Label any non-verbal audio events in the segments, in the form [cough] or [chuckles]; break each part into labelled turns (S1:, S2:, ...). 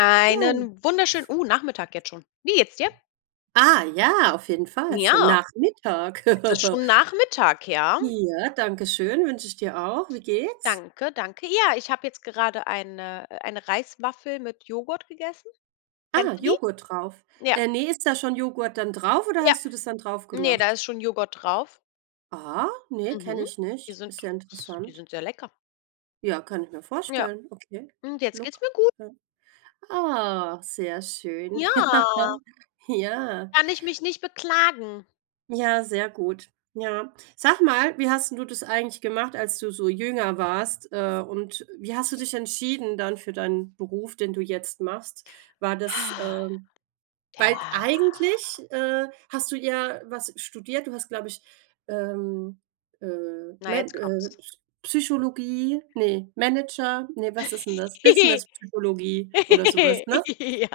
S1: Einen wunderschönen
S2: [unintelligible]
S1: uh, Nachmittag jetzt schon. Wie geht es dir?
S2: Ah ja, auf jeden Fall, ist ja
S1: Ja,
S2: nach Mittag.
S1: es ist
S2: [chuckles]
S1: schon Nachmittag, ja.
S2: Ja, danke schön, wünsche ich dir auch. Wie geht's?
S1: Danke, danke. Ja, ich habe jetzt gerade eine äh, eine Reiswaffel mit Joghurt gegessen.
S2: Ah,
S1: Kennst du die?
S2: Joghurt drauf.
S1: Ja.
S2: Äh, ne, ist da schon Joghurt dann drauf oder
S1: Ja.
S2: hast du das dann drauf
S1: Ne, da
S2: gemacht?
S1: ist schon Joghurt drauf.
S2: Ah, ne, kenne
S1: Mhm.
S2: ich
S1: Die
S2: nicht.
S1: sind
S2: Ist ja
S1: s die
S2: interessant.
S1: sind sehr lecker.
S2: Ja, kann ich mir
S1: Ja.
S2: vorstellen, okay,
S1: Und jetzt
S2: look,
S1: geht's mir gut.
S2: ja. Ah, sehr schön. Ja.
S1: Ja.
S2: Ja.
S1: Kann ich mich nicht beklagen.
S2: Ja, sehr gut. Ja. Sag mal, wie hast 'n du das eigentlich gemacht, als du so jünger warst? Äh, und wie hast du dich entschieden dann für deinen Beruf, den du jetzt machst? War das,
S1: Ha
S2: ähm weil t
S1: [unintelligible]
S2: eigentlich, äh, hast du ja was studiert. Du hast, glaube ich, ähm, äh,
S1: Na, jetzt
S2: Med äh,
S1: kommt's.
S2: Psy Psychologie, ne, Manager, ne, was ist denn das,
S1: [giggles]
S2: Business Psychologie oder so was, ne?
S1: Ja.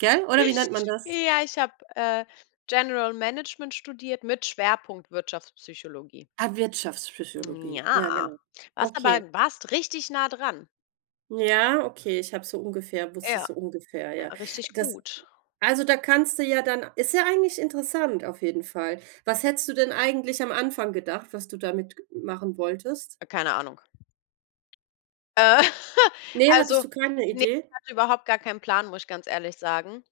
S2: Gell, oder wie nennt man das?
S1: Ja, ich habe, äh, General Management studiert mit Schwerpunkt Wirtschaftspsychologie.
S2: Ah,
S1: Hm,
S2: Wirtschaftspsychologie, ja
S1: ja.
S2: genau.
S1: Warst aber
S2: Okay.
S1: warst richtig nah dran.
S2: Ja, okay, ich habe so ungefähr
S1: Ja,
S2: wusste ich so ungefähr,
S1: ja.
S2: ja.
S1: Richtig
S2: Das
S1: gut.
S2: also da kannst du ja dann ist ja eigentlich interessant auf jeden Fall. Was hättest du denn eigentlich am Anfang gedacht, was du damit ge machen wolltest?
S1: Keine Ahnung. [chuckles]
S2: Ne, hattest
S1: Also
S2: du keine
S1: ne, ich
S2: Idee?
S1: hatte überhaupt gar keinen Plan, muss ich ganz ehrlich sagen.